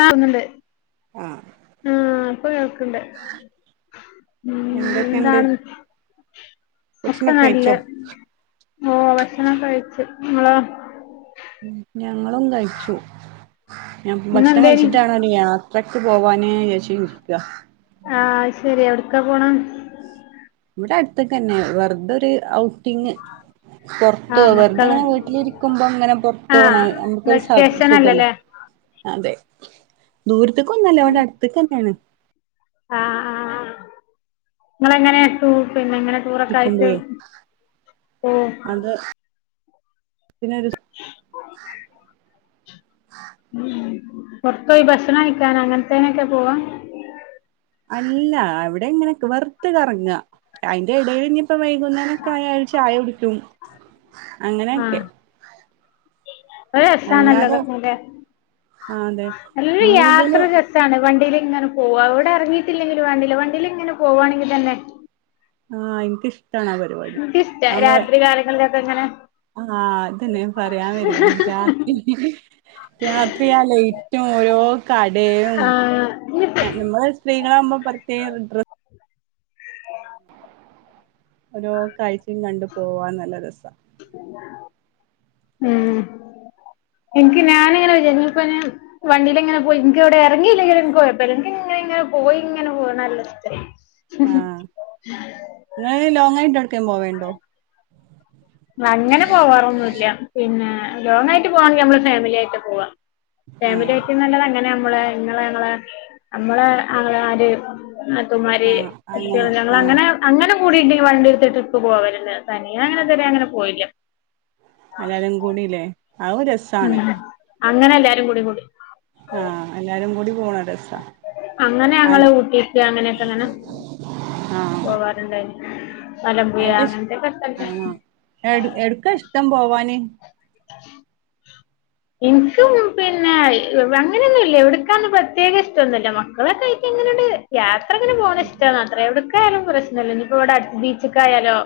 ആ ക്കുന്ന്‌ണ്ട് ആഹ് ആഹ ഇപ്പൊ കേൾക്കണ്ട്. ഉം ന്താണ്? ഭക്ഷണക്കെയ്ച്ചൊ? ഓ ഭക്ഷണം കഴിച്ച് ഇങ്ങളോ? ഞങ്ങളും കഴിച്ചു ഞപ്പോ ഭക്ഷണം ഇന്നെന്തേനി കഴിച്ചിട്ടാണ് അന യാത്രയ്ക്ക് പോവാനിചാരിച്ച് നിക്കാ. ആഹ് ശെരി എവിട്ക്ക പോണ് ഇവിടെ അടുത്തക്കെന്നെ വെറതൊരു ഔട്ടിങ്ങ് പുറത്ത് ആഹ് മക്കള് വെറുതെങ്ങനെ വീട്ടിലിരിക്കുമ്പോ അങ്ങനെ പുറത്ത് പോണം നമുക്കൊരു [unintelligible] അല്ലല്ലേ അതെ ദൂരത്ത്ക്കൊന്നല്ല ഇവട അട്ത്ക്കന്നേണ് ആഹ് ആഹ് ഇങ്ങളെങ്ങനെട്ടു പിന്നെങ്ങനെ ടൂറക്കായിട്ട് ഇരിക്കുമ്പഴേ ഓ അത് പിന്നൊരു ഉം പൊർത്തോയി ഭക്ഷണം കഴിക്കാനാ അങ്ങൻത്തേനൊക്കെ പോവാ അല്ല അവിടെങ്ങനെ വെർതെ കറങ്ങ അയിന്റെ ഇടേല്ഞ് ഇപ്പം വൈകുന്നേരൊക്കായ ഒരു ചായകുടിക്കും അങ്ങനെയൊക്കെ ഒരു രസാണല്ലോ അല്ലാതെ അതൊക്കെല്ലെ ആ അതെ നല്ലരു യാത്ര കൂടുതല് ര സാണ് വണ്ടീലിങ്ങനെ പോവാ എവിടെഇറങ്ങിട്ടില്ലെങ്കിൽ വേണ്ടില്ല വണ്ടീലിങ്ങനെ പോവാണെങ്കിതന്നെ ആഹ് ഇൻക്ക് ഇഷ് ഇൻക്കിഷ്ടാ രാത്രി കാലങ്ങളിലൊക്കെ ഇങ്ങനെ ആഹ് അതന്നെ പറയാൻവരേനി രാത്രി രാത്രി ആ ലൈറ്റും ഓരോകടയും ആഹ് ഏ നമ്മള് സ്ത്രീകളാകുമ്പോ പ്രത്യേകഇന്റ്റസ്റ്റ് പിന്നെയോ ഒരോ കാഴ്ച്ചിം കണ്ട് പോവാൻ നല്ലരസാ മ്മ് എനിക്ക് ഞാനിങ്ങനെ വിച്ചാരിക്കും ഞ്പ്പ ഞാൻ വണ്ടീലിങ്ങനെ പോയി ഇൻക്കെവിടെ എറങ്ങിയില്ലെങ്കിലും ഇൻക് കൊഴപ്പല്ല ഇൻക്ങ്ങനെ ഇങ്ങനെ പോയി ഇങ്ങനെ പോണം നല്ലസ്റ്റ ആഹ് നിങ്ങൾ ലോങ്ങായിട്ട് എവിട്ക്കേം പോവേണ്ടോ അങ്ങനെ പോവാറൊന്നുല്ല പിന്നെ ലോങ്ങായിട്ട് പോവാണെങ്കി നമ്മള് ഫാമിലിആയിട്ട് പോവാ ആ ഫാമിലിആയിട്ടിന്നല്ലത് അങ്ങനെ അമ്മളെ ഇങ്ങളെ ങ്ങളെ നമ്മളെ ആങ്ങളമാര് നാത്തൂമാര് ആ കുട്ട്യേൾ അങ്ങനെ ഞങ്ങൾ ആ അങ്ങനെ അങ്ങനെ കൂടീട്ട് വണ്ടിട്ത്ത് ട്രിപ്പ് പോവലെല്ലെ തനിയ അങ്ങനെ ഇതരെ അങ്ങനെ പോയില്ല അല്ലാരും കൂടിലെ അതൊരു രസാ ഉം അങ്ങനെ എല്ലാരുംകൂടി കൂടി ആഹ് എല്ലാരുംകൂടി പോണരസാ അങ്ങനെ ഞങ്ങള് ഊട്ടിക്ക് അങ്ങനെയൊക്കെങ്ങനെ ആ പോകാറുണ്ടായിരുന്നു. മലമ്പുഴ എന്റെ ഇഷ് അങ്ങൻതൊക്കെ സ്ഥലത്ത് ആണോ എട് എട്ക്കാ ഇഷ്ടം പോവാന് ഇൻക്കും പിന്നെ അങ്ങനെയൊന്നുല്ല എവിടുക്കാന്ന് പ്രത്യേക ഇഷ്ടൊന്നുല്ല മക്കളൊക്കായിട്ട് ഇങ്ങനെണ്ട് യാത്രങ്ങനെ പോണ ഇഷ്ടാ എവിട്ക്കായാലും പ്രശ്നല്ല ഇനിപ്പോ ഇവിട അട് ബീച്ചിക്കായാലോ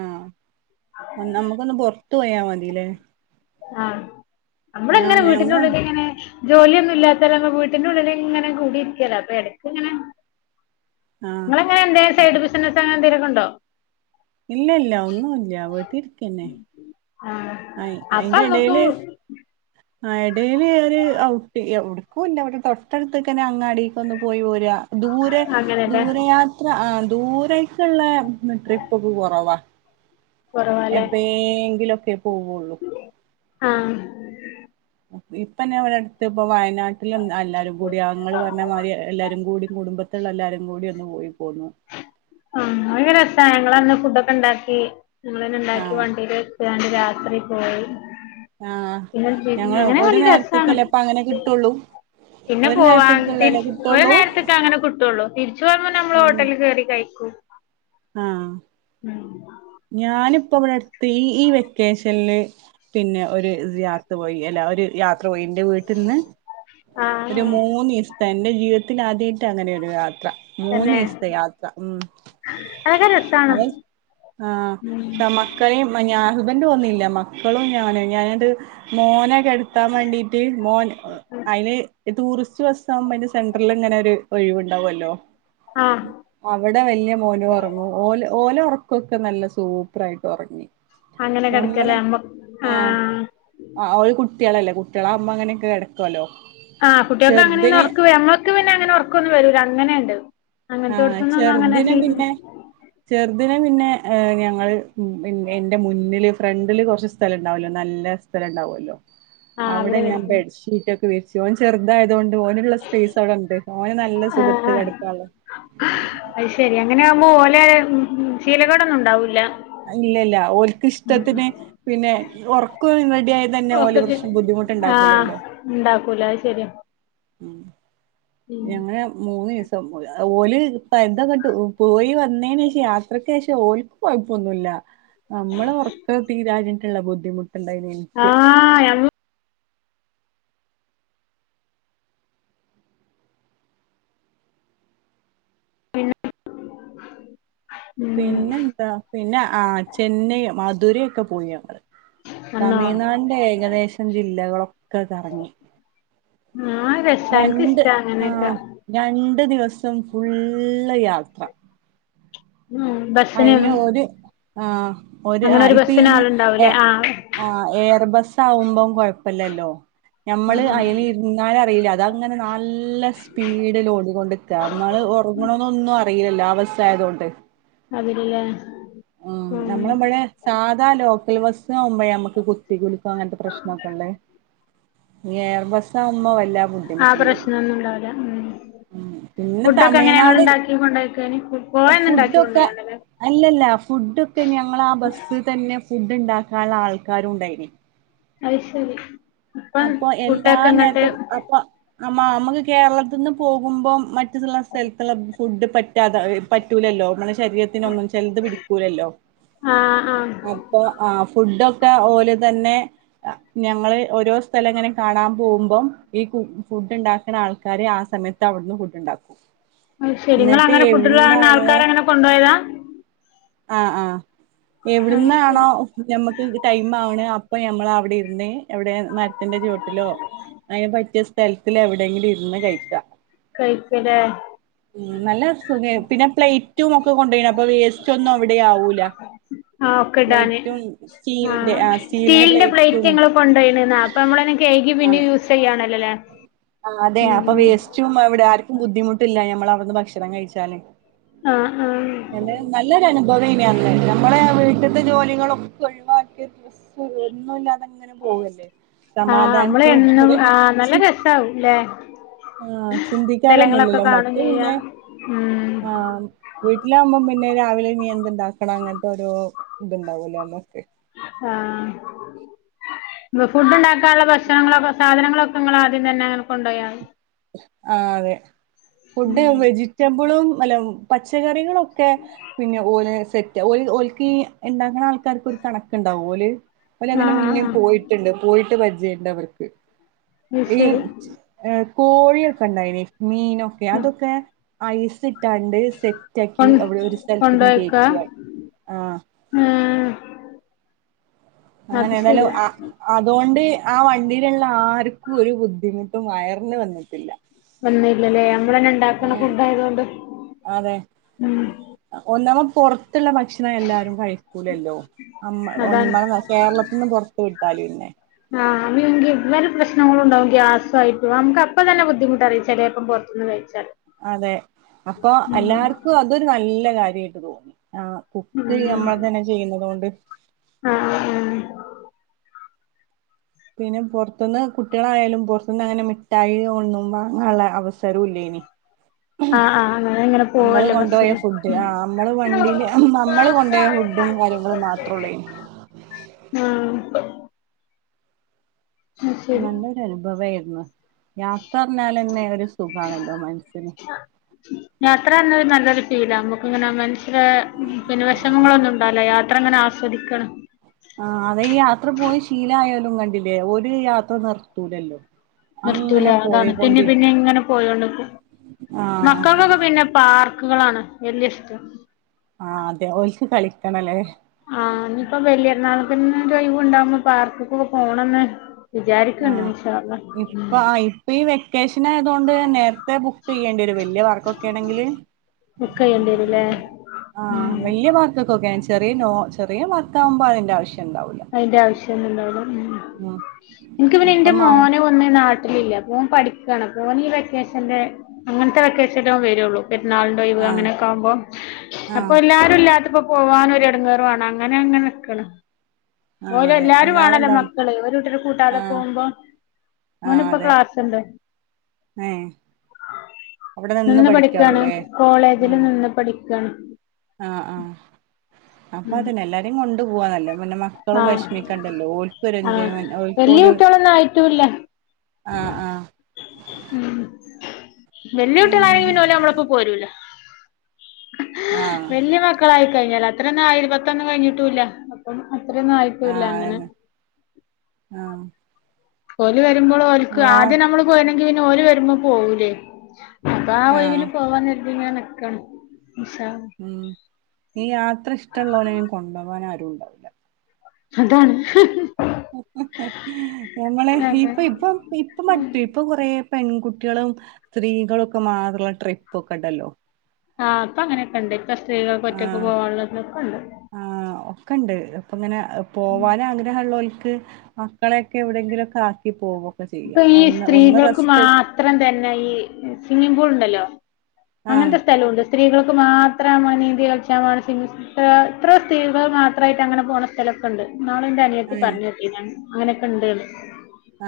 ആഹ് നമുക്കൊന്ന് പൊർത്ത് പോയാമതിലേ ആഹ് നമ്മളിങ്ങനെ വീട്ടിന്റെ ഞങ്ങള് ഉള്ളിൽ ഇങ്ങനെ ജോലി ഒന്നും ഇല്ലാത്തര് ഒക്കെ വീട്ടിന്റെ ഉള്ളിലിങ്ങനെ കുടിര്കല്ലെ അപ്പൊ എടക്ക് ഇങ്ങനെ ആഹ് ഇങ്ങളങ്ങനെ എന്തേലും സൈഡ് ബിസിനസ് അങ്ങനെ എന്തെലൊക്കെണ്ടോ ഇല്ല ഇല്ല ഒന്നുല്ല വെറുതെ ഇരിക്കന്നെ ആഹ് അപ്പമ്മക്കൂ എടയില് ഒര് ഔട്ടിങ്ങ് എവ്ട് ക്കൂല്ല ഇവടെ തൊട്ടടുത്ത് നിക്കന അങ്ങാടികൊന്ന് പോയി വോര ദൂരെ അങ്ങനെല്ലേ ദൂരെ യാ ത്ര ആ ദൂരെക്കുള്ള ട്രിപ്പ് ഒക്കെ കുറവാ കുറവാല്ലേ എപ്പെങ്കിലൊക്കെ പോവുള്ളൂ ആഹ് ഇപ്പന്നെ ഞാവടെഅട്ത്ത് ഇപ്പ വയന നാട്ടിലെ എല്ലാരുംകൂടി ഇങ്ങള് പറഞ്ഞമാരി എല്ലാരുംകൂടി കുടുംബ ത്ത്ള്ള എല്ലാരുംകൂടി ഒന്ന് പോയിപോന്നു ആഹ് ഭയങ്കരസാ ഞങ്ങളന്ന് ഫുഡൊക്കെണ്ടാക്കി ഞങ്ങളന്നെണ്ടാക്കി ആഹ് വണ്ടീല് ട്ട്കാണ്ട് രാത്രിപോയി ആഹ് ഞങ്ങള് ഒരു രസാണ് നേരത്തെക്കല്ലെ അപ്പ അങ്ങനെ കിട്ടൂള്ളു. പിന്നെ പോവാണ്ടിന്- ഒരു നേരത്തേക്ക അങ്ങനെ- കിട്ടുവുള്ളു. തിരിച്ചു വരുമ്പ ഞമ്മൾ ഹോട്ടലികേറി കയിക്കും. ആഹാ... [inaudible] ഞാനിപ്പ ഇവടടുത്ത് ഈ ഈ വെക്കേഷനില്- പിന്നെ ഒരു സിയാറത്ത് പോയി, അല്ല ഒരു യാത്ര പോയി. എന്റെ വീട്ടിന്ന് ആഹ് ഒരു ആഹ് മൂന്ന് ഈസത്തെ, എന്റെ ജീവിതത്തിൽ ആദ്യായിട്ട അങ്ങനെയൊരു യാത്ര. മൂന്നീസത്തെ യാത്ര ഉം... അയക്കെരസ- അതെ ആഹ തമാ- കയെം ഞാന്, ഹസ്ബൻഡ് വന്നീല്ല. മക്കളും ഞാന് ഞാനട്ട് മോനെ കെടത്താൻ വേണ്ടിട്ട്- ത്തി മോൻ അയിന്- ഈ ടൂറിസ്റ്റ് ബസ്സാമ്പോ അതിന്റെ സെൻട്രിലിങ്ങനെ ഒരു ഒഴിവുണ്ടാവല്ലോ? ആഹ്. അവിടെ വല്യ മോനു ഒറങ്ങു ഓല്- ഓല് ഒറക്കോക്കെ നല്ല സൂപ്പറായിട്ട് ഒറങ്ങി. അങ്ങനെ ഞമ്മള് കെടക്കലാമ്പ ആഹ്... ആഹ് ഓര് കുട്ട്യാളല്ലേ കുട്ടികളാമ്പം അങ്ങനെയൊക്കെ കെടക്കുവല്ലോ. ആഹ് കുട്ടികൾക്ക് അങ്ങനൊന്ന്- ചെറുതിന് ഒറക്ക് ഞങ്ങക്ക് പിന്നെ അങ്ങനെ ഒറക്കോന്നു വരൂല്ല അങ്ങനേണ്ട്. ആഹ് അങ്ങനത്തോടത്തൂന്നൊന്നും- അങ്ങനെ സീറ്റ്. ചെറ്തിനെ പിന്നെ ഞങ്ങൾ എൻ്റെ മുന്നില് ഫ്രണ്ടില് കൊറച്ച് സ്ഥലം ഇണ്ടാവൂല്ലോ നല്ല- സ്ഥലം ഇണ്ടാവല്ലോ ആഹ് അവിടെ ഞാൻ- കിടക്കും ബെഡ്ഷീറ്റോക്കെ വിരിച്ച് ഓൻ ചെറുതായതൊണ്ട് ഓനുള്ള- സ്പേസടൊണ്ട് ഓന് നല്ല സുഖത്ത് കെടക്കാനൊള്ള. അയ് ശരി അങ്ങനാവുമ്പൊ ഓലെ ഉം ശീലകേടൊന്നും ഉണ്ടാവൂല്ല. ഇല്ല ഇല്ല ഓൽക്ക് ഇഷ്ടത്തിന്- പിന്നെ ഒറക്കും റെഡിയായതന്നെ- ഒക്കെ ഓല് കി- പ്രശ് ആ ബുദ്ധിമുട്ടുണ്ടാക്കൂലല്ലോ? ഉണ്ടാക്കൂല അയ്ശരിയാ... ! ഉം ഞങ്ങള മൂന്നീസ- ഓല് ഇപ്പ എന്തൊക്കട്ട് പോയി- വന്നേന് ശേഷം യാത്രക്കേഷം ഓ- കൊയ്പ്പൊന്നൂല്ല നമ്മള് ഒറക്ക തീരാഞ്ഞിട്ടിള്ള ബുദ്ധിമുട്ടിണ്ടായേനി- ആഹാ... പിന്ന.. പിന്നെന്താ? പിന്നെ ആഹ് ചെന്നൈ, മധുരെക്കെ പോയി ഞങ്ങള്. വന്നോ തമിഴ്നാടിന്റെ ഏകദേശം ജില്ലകളൊക്കെ കറങ്ങി. ആഹ് രസാ രണ്ട് എനിക്കിഷ്ട ആ അങ്ങനെക്കെ. രണ്ട് ദിവസം ഫുള്ള് യാത്ര. ഉം ബസ്സിനാണ്. ആഹാ ഒര് അങ്ങനെ ആഹാ... ഒരു ഇപ്പ ബസ്സിന് ഈനി ആളുണ്ടാവൂലേ ഏഹ്... ആ ആഹാ എയർ ബസ്സാവുമ്പം കൊഴപ്പില്ലല്ലോ? ആ ഞമ്മള് ആ അയിൽ- പിന്നാല അറിയില്ല അതങ്ങനെ നല്ല സ്പീഡ്ല് ഓടിക്കൊണ്ടിക്ക അമ്മള് ഒറ- ങ്ങണോനൊന്നു അറിയില്ലല്ലോ ആ ബസ്സായതോണ്ട്. അതല്ലേ? ആം ഞമ്മളമ്മളെ ഇവിടെ - സാധാ ലോക്കൽ ബസ്സാവുമ്പഴ- അമക്ക് കുത്തി കുലുക്കും, അങ്ങനത്തെ പ്രശ്നോക്കൊള്ളെ- എയർ ബസ്സാവുമ്പോ വല്ല- ആ പ്രശ്നൊന്നും ഇണ്ടാവില്ല. ഉം പിന്നെ ഫുഡ്ക്കെ എങ്ങനെങ്ങള് തമിഴ്നാട് ണ്ടാക്കി- കൊണ്ടോയ്ക്കന് ഫുഡ്പൊണ്ടാക്കി ഫുഡൊക്കെ കൊണ്ടോയണല്ലെ. അല്ലല്ല ഫുഡ്ക്കെ ഞങ്ങള് ആഹാ ബസ്സിൽ തന്നെ ഫുഡ് ഇണ്ടാക്കള്ള ആൾക്കാരും ഉണ്ടായിനി. അഹ് ശരി. ഇപ്പം അപ്പോ ഫുഡൊക്കെ ഇങ്ങോട്ട് എല്ലാനേരത്തുംഅപ്പ- അമ്മാ അമ്മക്ക് കേരളത്ത്ന്ന് പോകുമ്പോ മറ്റ് ചെല സ്ഥലത്ത്ള്ളെ ഫുഡ് പറ്റാതെ പറ്റൂലല്ലോ അമ്മളെ ശരീരത്തിനൊന്നും ചെൽത് പിടിക്കൂലല്ലോ ആഹ് ആഹ് അപ്പോ ആഹ് ഫുഡൊക്കെ ഓല് തന്നെ ഞങ്ങള് ഓരോസ് സ്ഥലങ്ങനെ കാണാം പോകുമ്പം ഈ കു ഫുഡ് ഇണ്ടാക്ണ ആൾക്കാര് ആഹ് സമയത്ത് അവിട്ന്ന് ഫുഡ് ഉണ്ടാക്കും അത് ശെരി നിങ്ങള് എന്നിട്ട് അങ്ങനെ ഫുഡ്ള്ളെ അങ്ങനെ എവിടുന്നാണോ ആൾക്കാരെങ്ങനെ കൊണ്ടോയതാ ആഹ് ആഹ് അത് എവിട്ന്നാണോ ശരി ഞമ്മക്ക് ടൈം ആക്ണ് അപ്പൊ ഞമ്മള് അവിടെ ഇരുന്ന് എവിടെ മര് ത്തിന്റെ ചോട്ടിലോ അയ്ന് പറ്റിയ സ്ഥലത്തില് എവിടെങ്കിലും ഇര് ന്ന് കഴിക്ക കഴിക്കുല്ലേ ഉം നല്ല സുഖയ് പിന്നെ പ്ലേറ്റും ഒക്കെ കൊണ്ടയ്നി അപ്പൊ വേസ്റ്റ് ഒന്നും അവിടെ ആവൂല ആ ആഹ് ഒക്കെടാന് പ്ലേറ്റും സ്റ്റീലിന്റെ ആഹ് ആ സ്റ്റീലിന്റെ പ്ലേറ്റ് പ്ലേറ്റും ഇങ്ങള് കൊണ്ടോയ്ണ് ന്നോ പ്പ നമ്മളെന്നെ കയ്കി പിന്നെയൂസയ്യാണല്ലോല്ലെ ആഹ് അതെ അപ്പം വേസ്റ്റും അവിടെ ആർക്കും ബുദ്ധിമുട്ടില്ല ഞമ്മള് അവിടുന്ന് ഭക്ഷണം കഴിച്ചാല് ആഹ് ആഹ് നല്ലൊരു അനുഭവെനി അന്ന് നമ്മളെ വീട്ട്ത്തെ ജോലികളോക്കെ ഒഴിവാക്കെച്ച് ഒന്നുല്ലാതെങ്ങനെ പോവല്ലേ ആഹ് നമ്മള് എന്നും സമാധാനത്തോടെ ആഹ് ച് [unintelligible] ആഹ് സ്ഥലങ്ങളൊക്കെ ചിന്തിക്കാനൊന്നുല്ലല്ലൊ കാണും മട്ട് ചെയ്യാ പിന്നെ ഉം ആഹ് വീട്ടിലാകുമ്പോം പിന്നെ രാവിലെ ഇനി എന്ത്‌ ഇണ്ടാക്കണം അങ്ങൻത്തെ ഓരോ ഇത്ണ്ടാവല്ലോ ല്ലെ ആഹ് ഫുഡ്ണ്ടക്കാള്ളെ ഭക്ഷണങ്ങളൊക്കെ സാധനങ്ങളൊക്കെ നിങ്ങള് ആദ്യം തന്നെ അങ്ങനെ കൊണ്ടോയൊ ആഹ് അതെ ഫുഡ് വെജിറ്റബിളും അല്ല പച്ചക്കറികളൊ ക്കെ പിന്നെ ഓലെന്നെ സെറ്റ ഓ ഓൽ‌ക്കി ഇണ്ടാക്ക്‌ണ [unintelligible] കണക്ണ്ടാവും ഓല് ഓലതിന് ആഹ് മുന്നേ ആഹ് പോയി ട്ട്ണ്ട് പോയിട്ട് പരിചയണ്ട് അവർക്ക് അത് ഈ ശരി എ കോഴിക്കെ ഇണ്ടായിനി മീനൊക്കെ അതൊക്കെ ഐസ് ഇട്ടാണ്ട് കൊ സെറ്റാക്കി അവിടെ ഒരു സ്ഥലത്ത്ന്ന് കയറ്റാണ്ട് ആഹ് ഹേ അങ്ങനെണല്ലോ ആഹ് അതൊണ്ട് ആഹ് വണ്ടില്ള്ള ആർക്കും ഒരു ബുദ്ധിമുട്ടും വയറിന് വന്നിട്ടില്ല വന്നില്ലല്ലേ അമ്മളന്നെ ഇണ്ടാക്ണ ഉം ഫുഡ് ആയതൊണ്ട് ഒന്നാമെ പൊർത്ള്ളെ ഭക്ഷണം എല്ലാരും കഴി ക്കൂലല്ലോ അമ്മ അതാണ് ഒന്ന കേരളത്ത്ന്ന് പോർത്ത് വിട്ടാല് പിന്നെ ആഹ് [unintelligible] വെലപ്രശ്നങ്ങളുണ്ടാവും ഗ്യാസായിട്ട് നമുക്ക് അപ്പ തന്നെ ബുദ്ധിമുട്ടറിയും ചെലെപ്പം പൊർത്ത്ന്ന് കഴിച്ചാല് അതെ അപ്പൊ എല്ലാർക്കും അതൊരു നല്ല കാര്യയിട്ട് തോന്നി ആഹ് കുക്ക് ഉം നമ്മൾതന്നെ ചെയ്യ്ണതോണ്ട് ആഹ് ആഹ് ആഹ് പിന്നെ പോർത്ത്ന്ന് കുട്ട്യാളായാലും പൊർത്തുന്ന് അങ്ങനെ മിട്ടായി ഒന്നും വാങ്ങാള്ളെ അവസരം ഇല്ലെനി ആഹ് ആഹ് അങ്ങനെ അങ്ങനെ പോവല്ലേ കൊണ്ടുപോയ ബസ്സില് ഫുഡ് ആ നമ്മള് ഉം ങ്ങള് മാത്രള്ളോനി ആഹ് അത് ശരി നല്ലൊരു അനുഭവായിരുന്നു യാത്ര അർഞാലെന്നെ ഒരു സുഖണല്ലോ മനസ്സിന് ഉ യാത്ര അർഞ്ഞാല് നല്ലൊരു ഫീലാ അമ്മക്ക് ഇങ്ങനെ മനസ്സില് പിന്നെ വെശമങ്ങളൊന്നും ഇണ്ടാവുല യാത്ര അങ്ങനെ ആസ്വ സ്വദിക്കണം ആഹ് അതേ ഈ യാത്ര പോയി ശീലയോലും കണ്ടില്ലേ ഓര് യാത്ര നിർത്തൂലല്ലോ നിർത്തൂല അങ്ങനെ അതാണ് പിന്നെ പിന്നെ പോയിക്കൊണ്ടിരിക്കും ഇങ്ങനെ പോയോണ്ട്ക്കും ആ മക്കൾക്കൊ പിന്നെ പാർക്കുകളാണ് വല്യ ഇഷ്ടം ആ അതെ ഓല്ക്ക് കളിക്കണല്ലേ ആ ഞ്ഞിയിപ്പോ വല്യരുന്നാൾക്കക്ക് ന്ന് ഒരു ഒഴിവ് ണ്ടാകുമ്പ പാർക്ക്കൊക്കെ പോണന്ന് ക്ക ണ്ട് ആഹ് ഇൻശാ അല്ലാഹ് ഇപ്പ ഇപ്പ ഈ വെക്കേഷനായതൊണ്ട് നേരത്തെ ബുക്ക് ചെയ്യേണ്ടി വരും വല്ല്യ വർക്കൊക്കെ ആണെങ്കില് ബുക്കെയ്യേണ്ടി രും ല്ലെ ഉം ഇതൊക്കൊക്കെ ചെറിയ നോ ചെറിയ വർക്കാവുമ്പോ അതിന്റെ ആവശ്യം ഇണ്ടാവൂല അയിന്റെ ആവശ്യംന്നുണ്ടാവൂല ഉം ഇൻക്ക് പിന്നെ ഇപ്പ ഇന്റെ മഴ മോന് മ്മ നാട്ടിലില്ല ഓൻ പഠിക്കാണ് ഓനീ വെക്കേഷൻല്ലെ അങ്ങനത്തെ വെക്കേഷനിലെ വേറൊള്ളൂ പെരുന്നാളിന്റെ ഒഴിവ് ആഹ് അങ്ങനെയൊക്കാവുമ്പോ അപ്പൊ ആഹ് എല്ലാരും ഇല്ലാത്തപ്പോ പോവാനൊരു ഇടങ്ങേറുണ് അങ്ങനെ അങ്ങനെ നിക്കണ് ആഹ് ഓര് അതെ എല്ലാരും ആണല്ലോ ഉണ്ടാവും മക്കള് ഒരു കൂട്ടരെ കൂട്ടാതെ ആഹ് പോകുമ്പോ ആഹ് ഓനിപ്പ അതെ ക്ലാസ്ണ്ട് ഏഹ് അവിടെ നിന്ന് പഠിക്കാണ് പഠിക്കാവൂല്ലേ കോളേജില് നിന്ന് പഠിക്കാണ് ആ ആഹ് അപ്പൊ അതന്നെ എല്ലാരേയും കൊണ്ടു പോവാനല്ലേ പിന്നെമ്മ മക്കളും ആഹ് വിഷമിക്കണ്ടല്ലോ ഓൽക്കൊരു ആഹ് ന്തെങ്കി വല്യ ഓൽക്കൊരു കുട്ടികളൊന്നും ആ ആഹ് ഉ വെല്വിട്ടിളായ പിന്നെ ഓല് നമ്മളൊപ്പം പോരൂല ആഹ് വല്യ മക്കളായി കഴിഞ്ഞാല് അത്രന്ന ഇരുപത്തൊന്നും കഴിഞ്ഞിട്ടൂല്ല അത്രന്നും ആ ആ അതന്നെ ആഹ് ഓല വരുമ്പോൾ ഓല്ക്ക് യാ ആദ്യം നമ്മള് പോയിന്നെങ്കി പിന്നെ ഓല് വരുമ്പോ പോകൂലേ അപ്പൊ ആ ആഹ് ഒഴിവില് പോവാന്നരുതി ങ്ങനെ നിക്കാണ് ഇൻശാ അ ഉം ഈ യാത്ര ഇഷ്ടള്ളൊരെ അയിന് കൊണ്ടോവാൻ ആരും ണ്ടാവൂല്ല അതാണ് ഞമ്മളെ അതെ ഇപ്പ ഇപ്പം ഇപ്പൊ മറ്റേ ഇപ്പൊ കൊറേ പെൺകുട്ടികളും സ്ത്രീകളൊക്കെ മാത്രള്ള ട്രിപ്പൊക്കെ ണ്ടല്ലോ ആഹ് ഇപ്പ അങ്ങനെക്കെ ണ്ട് ഇപ്പ സ്ത്രീകൾക്ക് ഒറ്റക്ക് പോവാനുള്ളതൊക്കെ ണ്ട് ആ ഒക്കെണ്ട് അപ്പങ്ങനെ പോവാനാഗ്രഹള്ളോർക്ക് മക്കളെക്കെ എവിടെങ്കിലൊക്കെ ആക്കി പോവൊക്കെ ചെയ്യാ ഒ ഒന്ന് റെസ്റ്റ് ത്രേം തന്നെ ഈ സ്വിമ്മി പൂൾ ണ്ടല്ലോ ആഹ് അങ്ങനത്തെ സ്ഥലൂണ്ട് സ്ത്രീകൾക്ക് മാത്രമാ നീന്തി കളിച്ചമാണെച്ചിങ്കി എ ത്ര സ്ത്രീകൾ മാത്രയിട്ട് അങ്ങനെ പോണ സ്ഥല ക്കെണ്ട് ഇന്നാളിൻ്റെ അനിയത്തി ഏഹ് പറഞ്ഞേട്ടീന്ന് അങ്ങനൊക്കെണ്ട് ന്ന്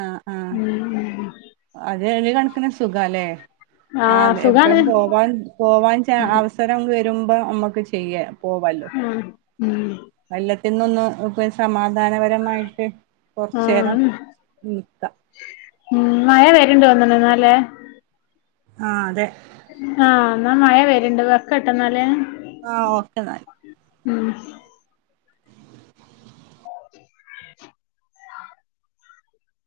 ആഹ് ആഹ് ഉം ഉം അത് ഒരു കണക്കിന് സുഖല്ലേ ആ എപ്പഴും പോവാ പോവാൻ ച അവസരം വരുമ്പോ നമ്മക്ക് ചെയ്യ പോവല്ലോ ആ ഉം കൊല്ലത്തിന്നൊന്ന് ഇപ്പ സമാധാനപരമായിട്ട് ആ കൊറച്ചേരം നിക്ക ഉ മഴ വരുണ്ട് തൊന്നുണ് ന്നാല്ലെ ആ അതെ ആഹ ന്നാ മഴ വെരുണ്ട് വെക്കട്ടാ ന്നാലേ ആ ഓക്കെ നാൽ ഉം